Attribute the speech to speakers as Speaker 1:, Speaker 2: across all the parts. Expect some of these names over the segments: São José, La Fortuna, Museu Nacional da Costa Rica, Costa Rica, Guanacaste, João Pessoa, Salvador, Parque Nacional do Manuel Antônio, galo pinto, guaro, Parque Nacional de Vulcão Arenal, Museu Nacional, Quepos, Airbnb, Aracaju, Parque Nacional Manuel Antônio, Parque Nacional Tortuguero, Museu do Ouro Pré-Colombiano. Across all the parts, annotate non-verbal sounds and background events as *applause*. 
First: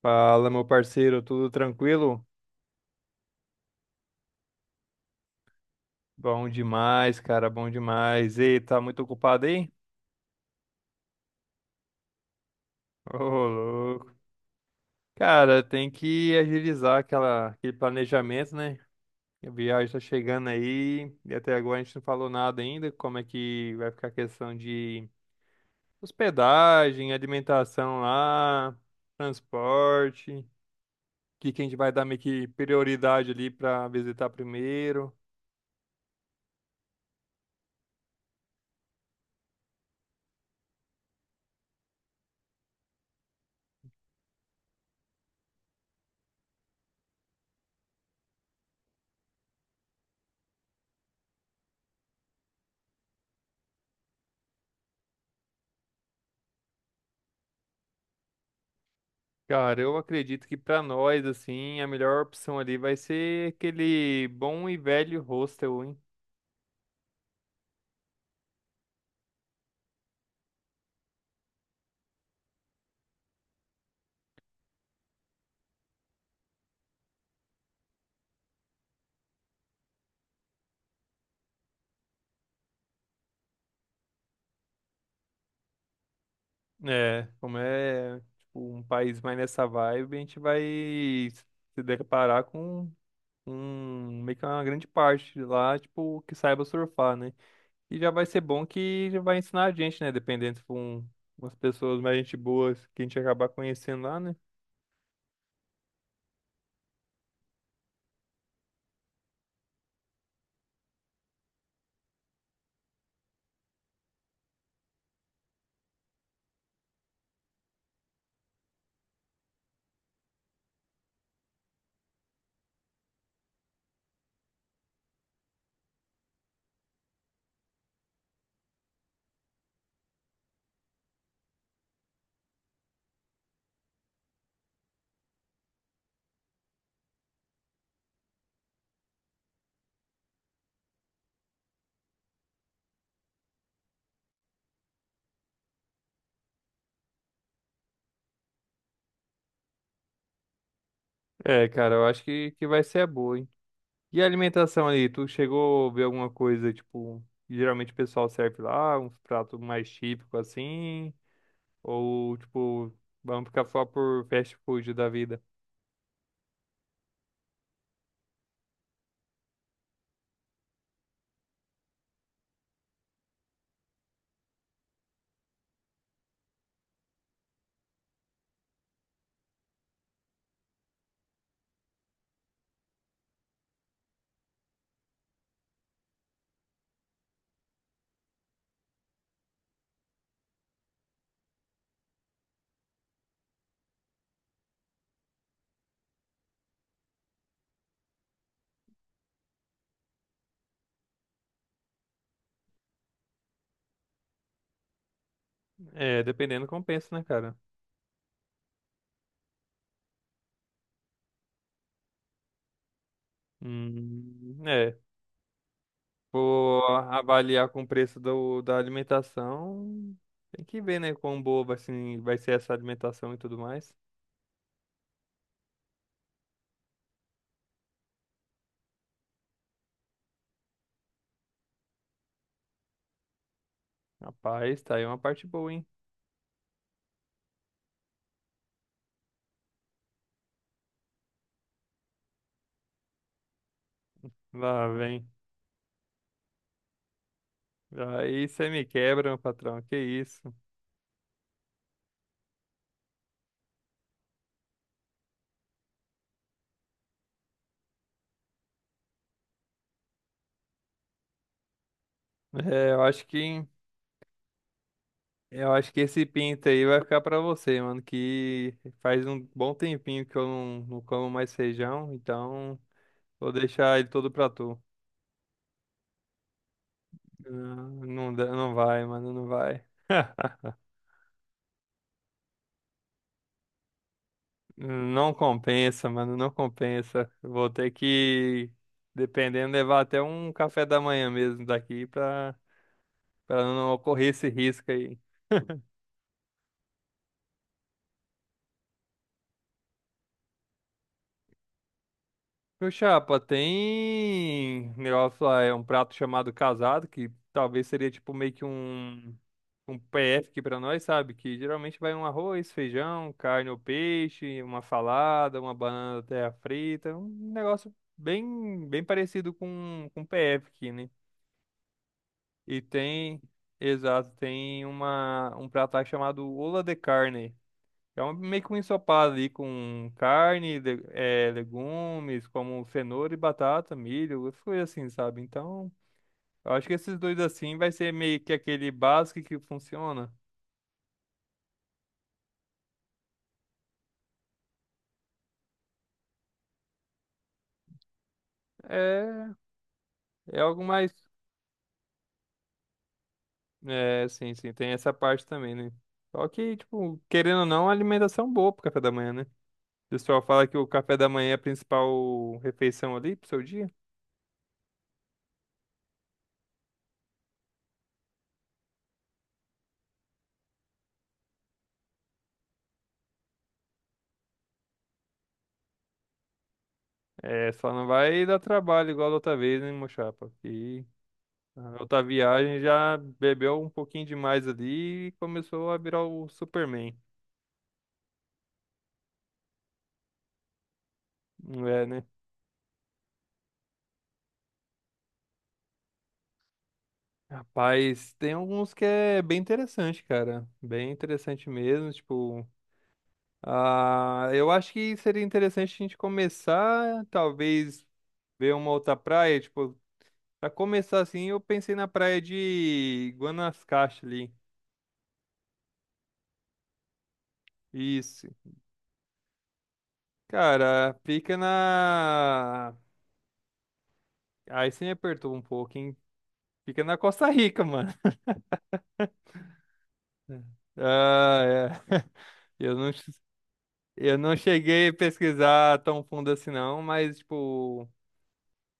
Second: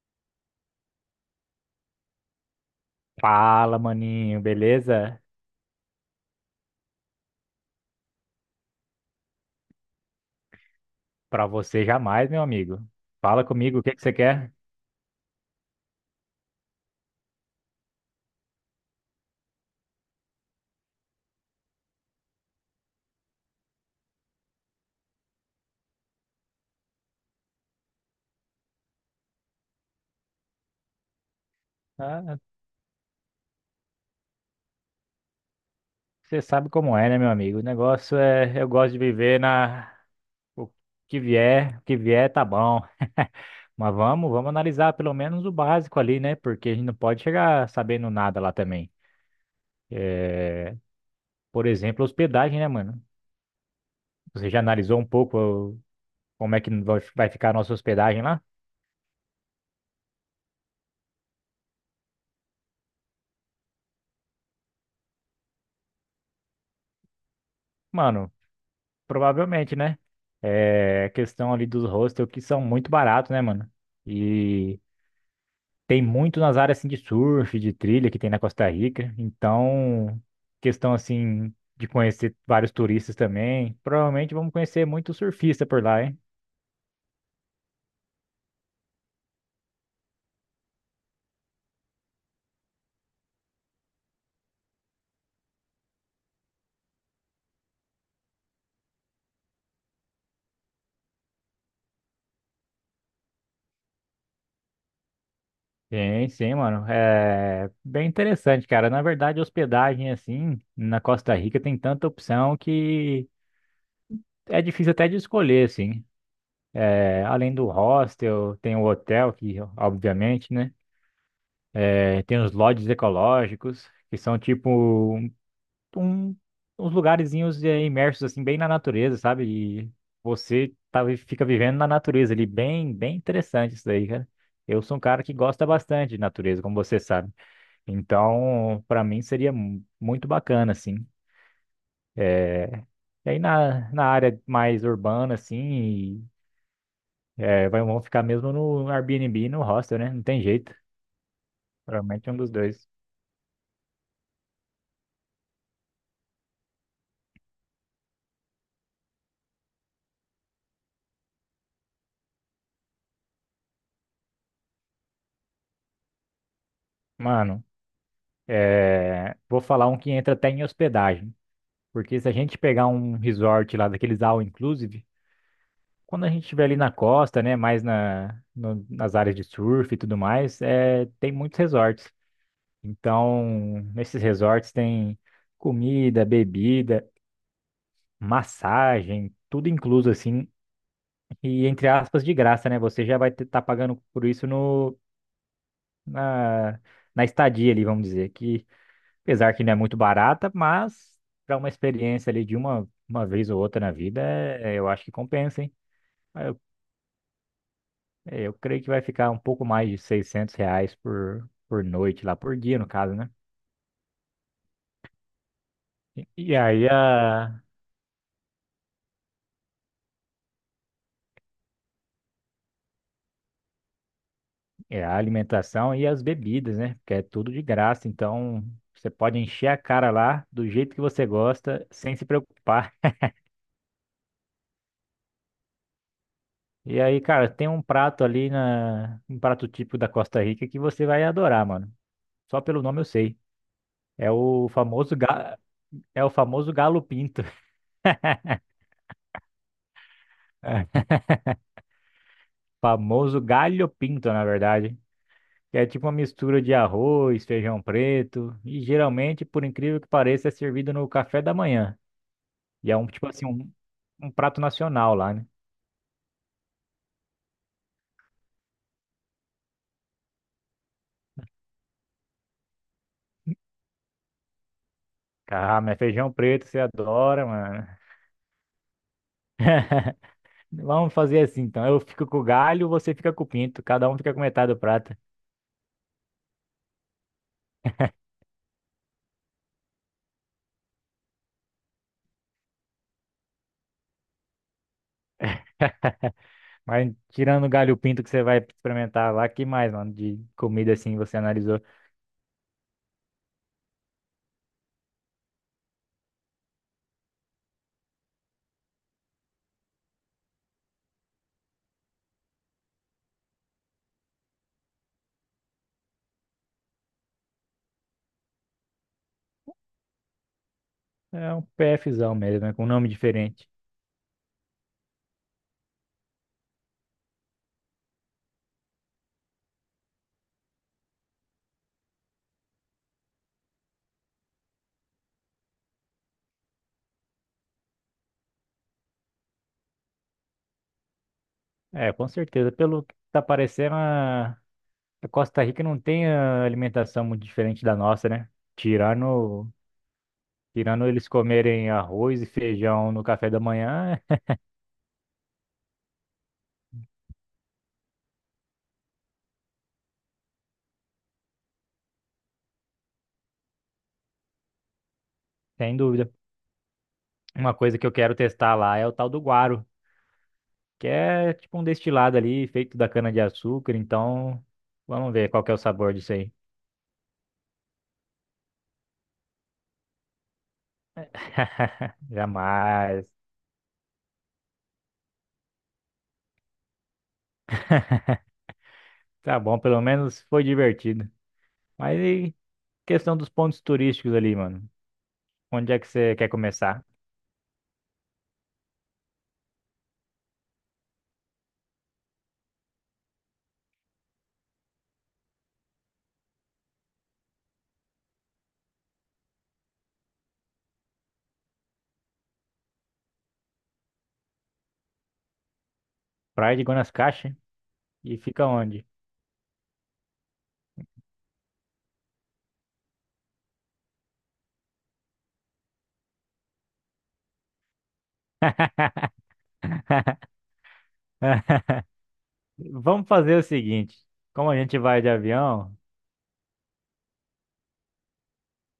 Speaker 1: Fala, meu parceiro, tudo tranquilo?
Speaker 2: Fala, maninho, beleza?
Speaker 1: Bom demais, cara, bom demais. Ei, tá muito ocupado aí?
Speaker 2: Pra você jamais, meu amigo.
Speaker 1: Ô,
Speaker 2: Fala comigo, o que que
Speaker 1: louco.
Speaker 2: você quer?
Speaker 1: Cara, tem que agilizar aquele planejamento, né? A viagem tá chegando aí e até agora a gente não falou nada ainda. Como é que vai ficar a questão de hospedagem, alimentação lá, transporte, o que que a gente vai dar meio
Speaker 2: Ah,
Speaker 1: que prioridade ali pra visitar primeiro?
Speaker 2: você sabe como é, né, meu amigo? O negócio é, eu gosto de viver na o o que vier tá bom. *laughs* Mas vamos analisar pelo menos o básico ali, né? Porque a gente não pode chegar sabendo nada lá também. É, por exemplo, hospedagem, né, mano? Você já analisou um pouco como é que vai ficar a nossa hospedagem lá?
Speaker 1: Cara, eu acredito que pra nós, assim, a melhor opção ali vai ser aquele bom e velho hostel, hein?
Speaker 2: Mano, provavelmente, né? É a questão ali dos hostels que são muito baratos, né, mano? E tem muito nas áreas assim de surf, de trilha que tem na Costa Rica. Então, questão assim de conhecer vários turistas também. Provavelmente vamos conhecer muito surfista por lá, hein?
Speaker 1: É, como é, tipo, um país mais nessa vibe, a gente vai se deparar com um, meio que uma grande parte lá, tipo, que saiba surfar, né? E já vai ser bom que já vai ensinar a gente, né? Dependendo se for umas pessoas mais gente boas que a gente acabar conhecendo lá, né?
Speaker 2: Sim, sim, mano. É bem interessante, cara. Na verdade, hospedagem assim na Costa Rica tem tanta opção que é difícil até de escolher, assim. É, além do hostel, tem o hotel que, obviamente, né? É, tem os lodges ecológicos, que são tipo um- uns lugarzinhos é, imersos assim bem na natureza, sabe? E você tá, fica vivendo na natureza ali, bem interessante isso daí, cara. Eu sou um cara que gosta bastante de natureza, como você sabe. Então, para mim seria muito bacana, assim. E aí na área mais urbana, assim, é, vai, vão ficar mesmo no Airbnb, e no hostel, né? Não tem jeito.
Speaker 1: É, cara, eu acho
Speaker 2: Provavelmente é um dos
Speaker 1: que vai
Speaker 2: dois.
Speaker 1: ser a boa, hein? E a alimentação ali, tu chegou a ver alguma coisa, tipo, que geralmente o pessoal serve lá, uns pratos mais típicos assim, ou tipo, vamos ficar só por fast food da vida?
Speaker 2: Mano, é, vou falar um que entra até em hospedagem. Porque se a gente pegar um resort lá daqueles all inclusive, quando a gente estiver ali na costa, né, mais na, no- nas áreas de surf e tudo mais, é, tem muitos resorts. Então, nesses resorts tem comida, bebida, massagem, tudo incluso assim, e entre aspas de graça, né? Você já vai estar pagando por isso no na, na estadia ali, vamos dizer, que apesar que não é muito barata, mas para uma experiência ali de uma vez ou outra na vida, eu acho que compensa, hein?
Speaker 1: É,
Speaker 2: Mas eu,
Speaker 1: dependendo, compensa, né, cara?
Speaker 2: é, eu creio que vai ficar um pouco mais de 600 reais por noite lá, por dia, no caso, né?
Speaker 1: É,
Speaker 2: E,
Speaker 1: vou avaliar com o preço da alimentação, tem que ver, né, quão boa vai vai ser essa alimentação e tudo mais.
Speaker 2: a alimentação e as bebidas, né? Porque é tudo de graça, então você pode encher a cara lá do jeito que você gosta, sem se preocupar.
Speaker 1: Rapaz, tá aí uma parte boa, hein?
Speaker 2: E aí, cara, tem um prato ali na, um prato típico da Costa Rica que você vai adorar, mano. Só pelo nome eu sei. É o
Speaker 1: Lá vem.
Speaker 2: é o famoso galo pinto. *laughs*
Speaker 1: Aí você me quebra, meu patrão, que isso?
Speaker 2: É, famoso galho pinto, na verdade. Que é tipo uma mistura de arroz, feijão preto, e geralmente, por incrível que pareça, é servido no café da manhã. E
Speaker 1: É,
Speaker 2: é
Speaker 1: eu
Speaker 2: um
Speaker 1: acho
Speaker 2: tipo assim,
Speaker 1: que.
Speaker 2: um prato nacional lá, né?
Speaker 1: Eu acho que esse pinto aí vai ficar pra você, mano, que faz um bom tempinho que eu não como mais feijão, então vou deixar ele todo pra tu.
Speaker 2: Ah, mas feijão preto você adora, mano.
Speaker 1: Não, não, não vai, mano, não vai.
Speaker 2: *laughs*
Speaker 1: *laughs*
Speaker 2: Vamos fazer assim, então. Eu fico com o galho, você fica com o pinto. Cada um fica com metade do prato.
Speaker 1: Não compensa, mano, não compensa. Vou ter que, dependendo, levar até um café da manhã mesmo daqui pra não ocorrer esse risco aí.
Speaker 2: Mas tirando o galho e o pinto que você vai experimentar lá, que mais, mano, de comida assim você analisou?
Speaker 1: Meu chapa, tem negócio lá, é um prato chamado casado, que talvez seria tipo meio que um PF aqui pra nós, sabe? Que geralmente vai um arroz, feijão, carne ou peixe, uma salada, uma banana terra frita, um negócio bem, bem parecido com PF aqui, né?
Speaker 2: É um PFzão mesmo, é
Speaker 1: E
Speaker 2: com um nome
Speaker 1: tem,
Speaker 2: diferente.
Speaker 1: exato, tem uma, um prato lá chamado ola de carne. É um, meio que um ensopado ali com carne, legumes, como cenoura e batata, milho, essas coisas assim, sabe? Então, eu acho que esses dois assim vai ser meio que aquele básico que funciona.
Speaker 2: É, com certeza. Pelo que tá parecendo, a Costa Rica não tem ah, alimentação muito diferente da nossa, né?
Speaker 1: É,
Speaker 2: Tirando,
Speaker 1: é algo
Speaker 2: tirando
Speaker 1: mais.
Speaker 2: eles comerem arroz e feijão no café da manhã,
Speaker 1: É, sim, tem essa parte também, né? Só que, tipo, querendo ou não, a alimentação é boa pro café da manhã, né? O pessoal fala que o café da manhã é a principal refeição ali pro seu dia.
Speaker 2: *laughs* sem dúvida. Uma coisa que eu quero testar lá é o tal do guaro, que é tipo um destilado ali feito da cana-de-açúcar. Então, vamos ver qual que é o sabor disso aí.
Speaker 1: É, só não vai dar trabalho igual da outra vez, né, meu chapa? Na
Speaker 2: *laughs*
Speaker 1: outra viagem já
Speaker 2: Jamais.
Speaker 1: bebeu um pouquinho demais ali e começou a virar o Superman.
Speaker 2: Tá bom, pelo menos foi divertido.
Speaker 1: Não É,
Speaker 2: Mas
Speaker 1: né?
Speaker 2: e questão dos pontos turísticos ali, mano? Onde é que você quer começar?
Speaker 1: Rapaz, tem alguns que é bem interessante, cara. Bem interessante mesmo, tipo, ah, eu acho que seria interessante a gente começar, talvez ver uma outra praia, tipo, pra começar assim, eu pensei na praia de Guanacaste ali.
Speaker 2: Praia de Guanacaste? E
Speaker 1: Isso.
Speaker 2: fica onde?
Speaker 1: Cara, fica na. Aí você me apertou um pouco, hein? Fica na Costa Rica, mano.
Speaker 2: *laughs*
Speaker 1: Ah,
Speaker 2: *laughs*
Speaker 1: é. *laughs* Eu
Speaker 2: Vamos fazer o seguinte:
Speaker 1: eu não
Speaker 2: como a gente
Speaker 1: cheguei a
Speaker 2: vai de avião
Speaker 1: pesquisar tão fundo assim, não, mas, tipo,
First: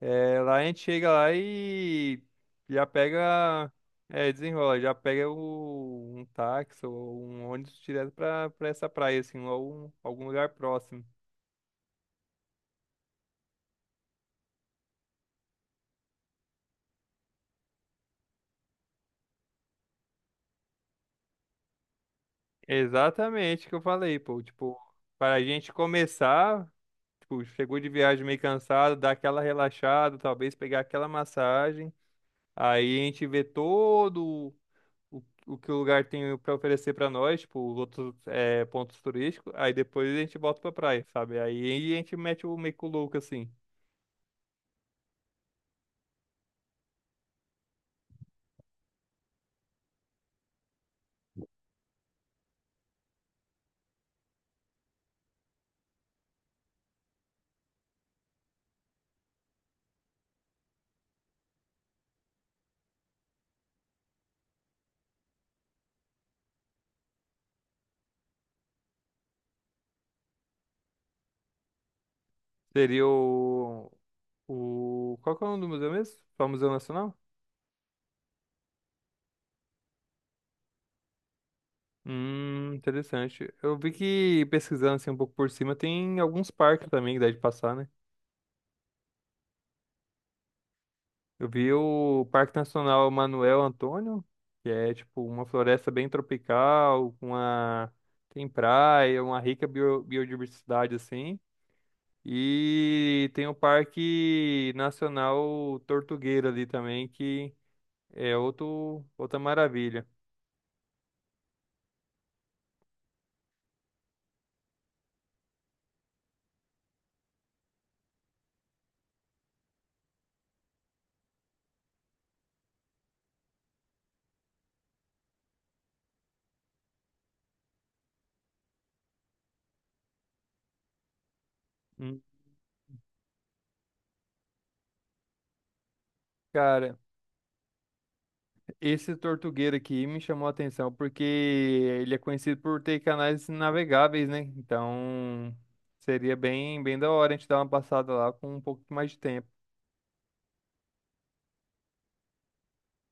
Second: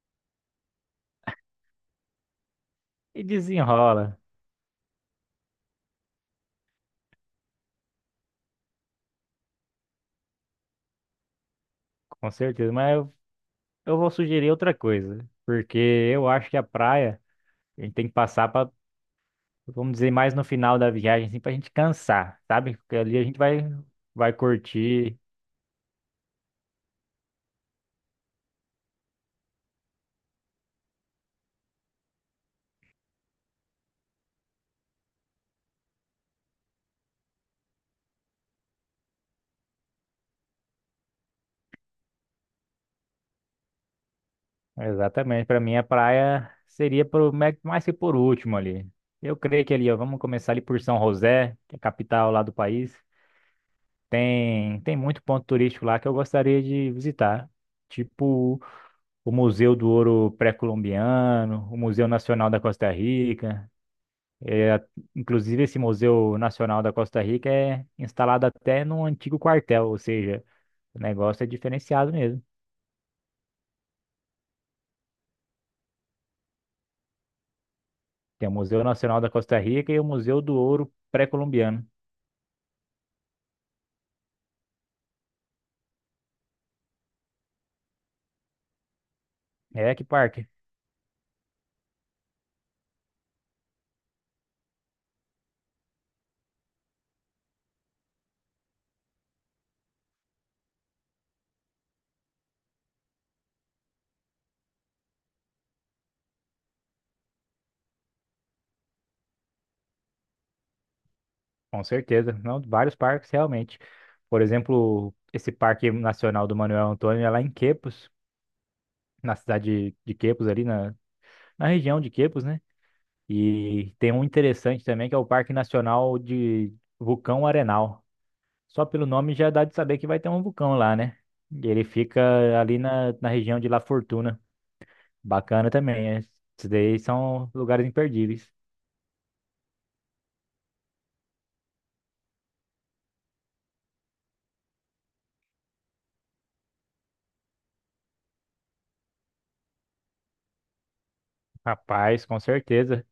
Speaker 1: é, lá a gente chega lá e já
Speaker 2: e
Speaker 1: pega.
Speaker 2: desenrola,
Speaker 1: É, desenrola, já pega um táxi ou um ônibus direto pra essa praia, assim, ou algum lugar próximo.
Speaker 2: com certeza, mas eu vou sugerir outra coisa, porque eu acho que a gente tem que passar para, vamos dizer, mais no final da viagem, assim, para a gente cansar, sabe? Porque ali a gente vai,
Speaker 1: Exatamente o que eu falei,
Speaker 2: vai
Speaker 1: pô. Tipo,
Speaker 2: curtir.
Speaker 1: para a gente começar, tipo, chegou de viagem meio cansado, dar aquela relaxada, talvez pegar aquela massagem. Aí a gente vê todo o, o que o lugar tem para oferecer para nós, tipo, os outros é, pontos turísticos, aí depois a gente volta pra praia, sabe? Aí a gente mete o meio que o louco assim.
Speaker 2: Exatamente, para mim a praia seria por, mais que por último ali. Eu creio que ali, ó, vamos começar ali por São José, que é a capital lá do país. Tem muito ponto turístico lá que eu gostaria de visitar, tipo o Museu do Ouro Pré-Colombiano, o Museu Nacional da Costa Rica. É, inclusive, esse Museu Nacional da Costa Rica é instalado até num antigo quartel, ou seja, o negócio é diferenciado mesmo.
Speaker 1: Seria o. Qual que é o nome do museu mesmo? Só Museu Nacional?
Speaker 2: Tem o Museu Nacional da Costa Rica e o Museu do Ouro Pré-Colombiano.
Speaker 1: Interessante. Eu vi que pesquisando assim um pouco por cima, tem alguns parques também que dá de passar, né?
Speaker 2: É, que parque,
Speaker 1: Eu vi o Parque Nacional Manuel Antônio, que é tipo uma floresta bem tropical, com uma tem praia, uma rica biodiversidade assim. E tem o Parque Nacional Tortuguero ali também, que é outra maravilha.
Speaker 2: com certeza. Não, vários parques, realmente. Por exemplo, esse Parque Nacional do Manuel Antônio é lá em Quepos. Na cidade de Quepos, ali na, na região de Quepos, né? E tem um interessante também, que é o Parque Nacional de Vulcão Arenal. Só pelo nome já dá de saber que vai ter um vulcão lá, né? E ele
Speaker 1: Hum.
Speaker 2: fica ali na região de La Fortuna. Bacana também, é. Esses daí
Speaker 1: Cara,
Speaker 2: são lugares imperdíveis.
Speaker 1: esse Tortuguero aqui me chamou a atenção porque ele é conhecido por ter canais navegáveis, né? Então seria bem, bem da hora a gente dar uma passada lá com um pouco mais de tempo.
Speaker 2: Rapaz, com certeza.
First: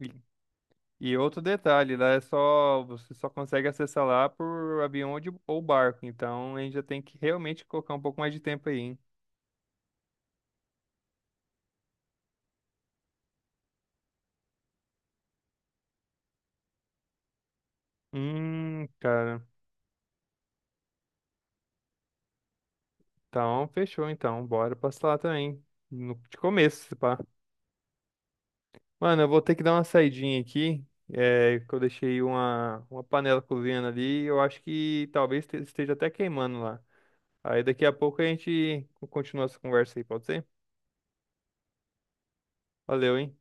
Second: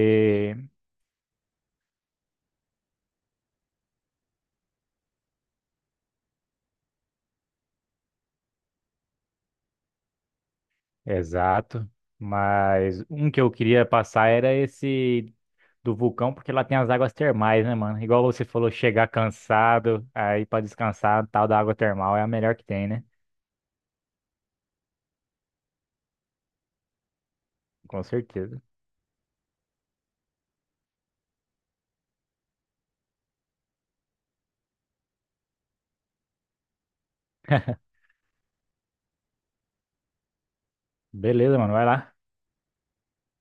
Speaker 1: E e outro detalhe, lá é só, você só consegue acessar lá por avião ou ou barco, então a gente já tem que realmente colocar um pouco mais de tempo aí, hein?
Speaker 2: exato. Mas um que eu queria passar era esse do vulcão, porque lá tem as águas termais, né, mano? Igual você falou, chegar
Speaker 1: Cara.
Speaker 2: cansado, aí pra descansar, tal da água termal é a melhor que tem, né?
Speaker 1: Então, fechou então. Bora passar lá também. No, de começo, se pá.
Speaker 2: Com certeza.
Speaker 1: Mano, eu vou ter que dar uma saidinha aqui. É, que eu deixei uma panela cozinhando ali. Eu acho que talvez esteja até queimando lá. Aí daqui a pouco a gente continua essa conversa aí, pode ser?
Speaker 2: Beleza, mano, vai lá.
Speaker 1: Valeu, hein?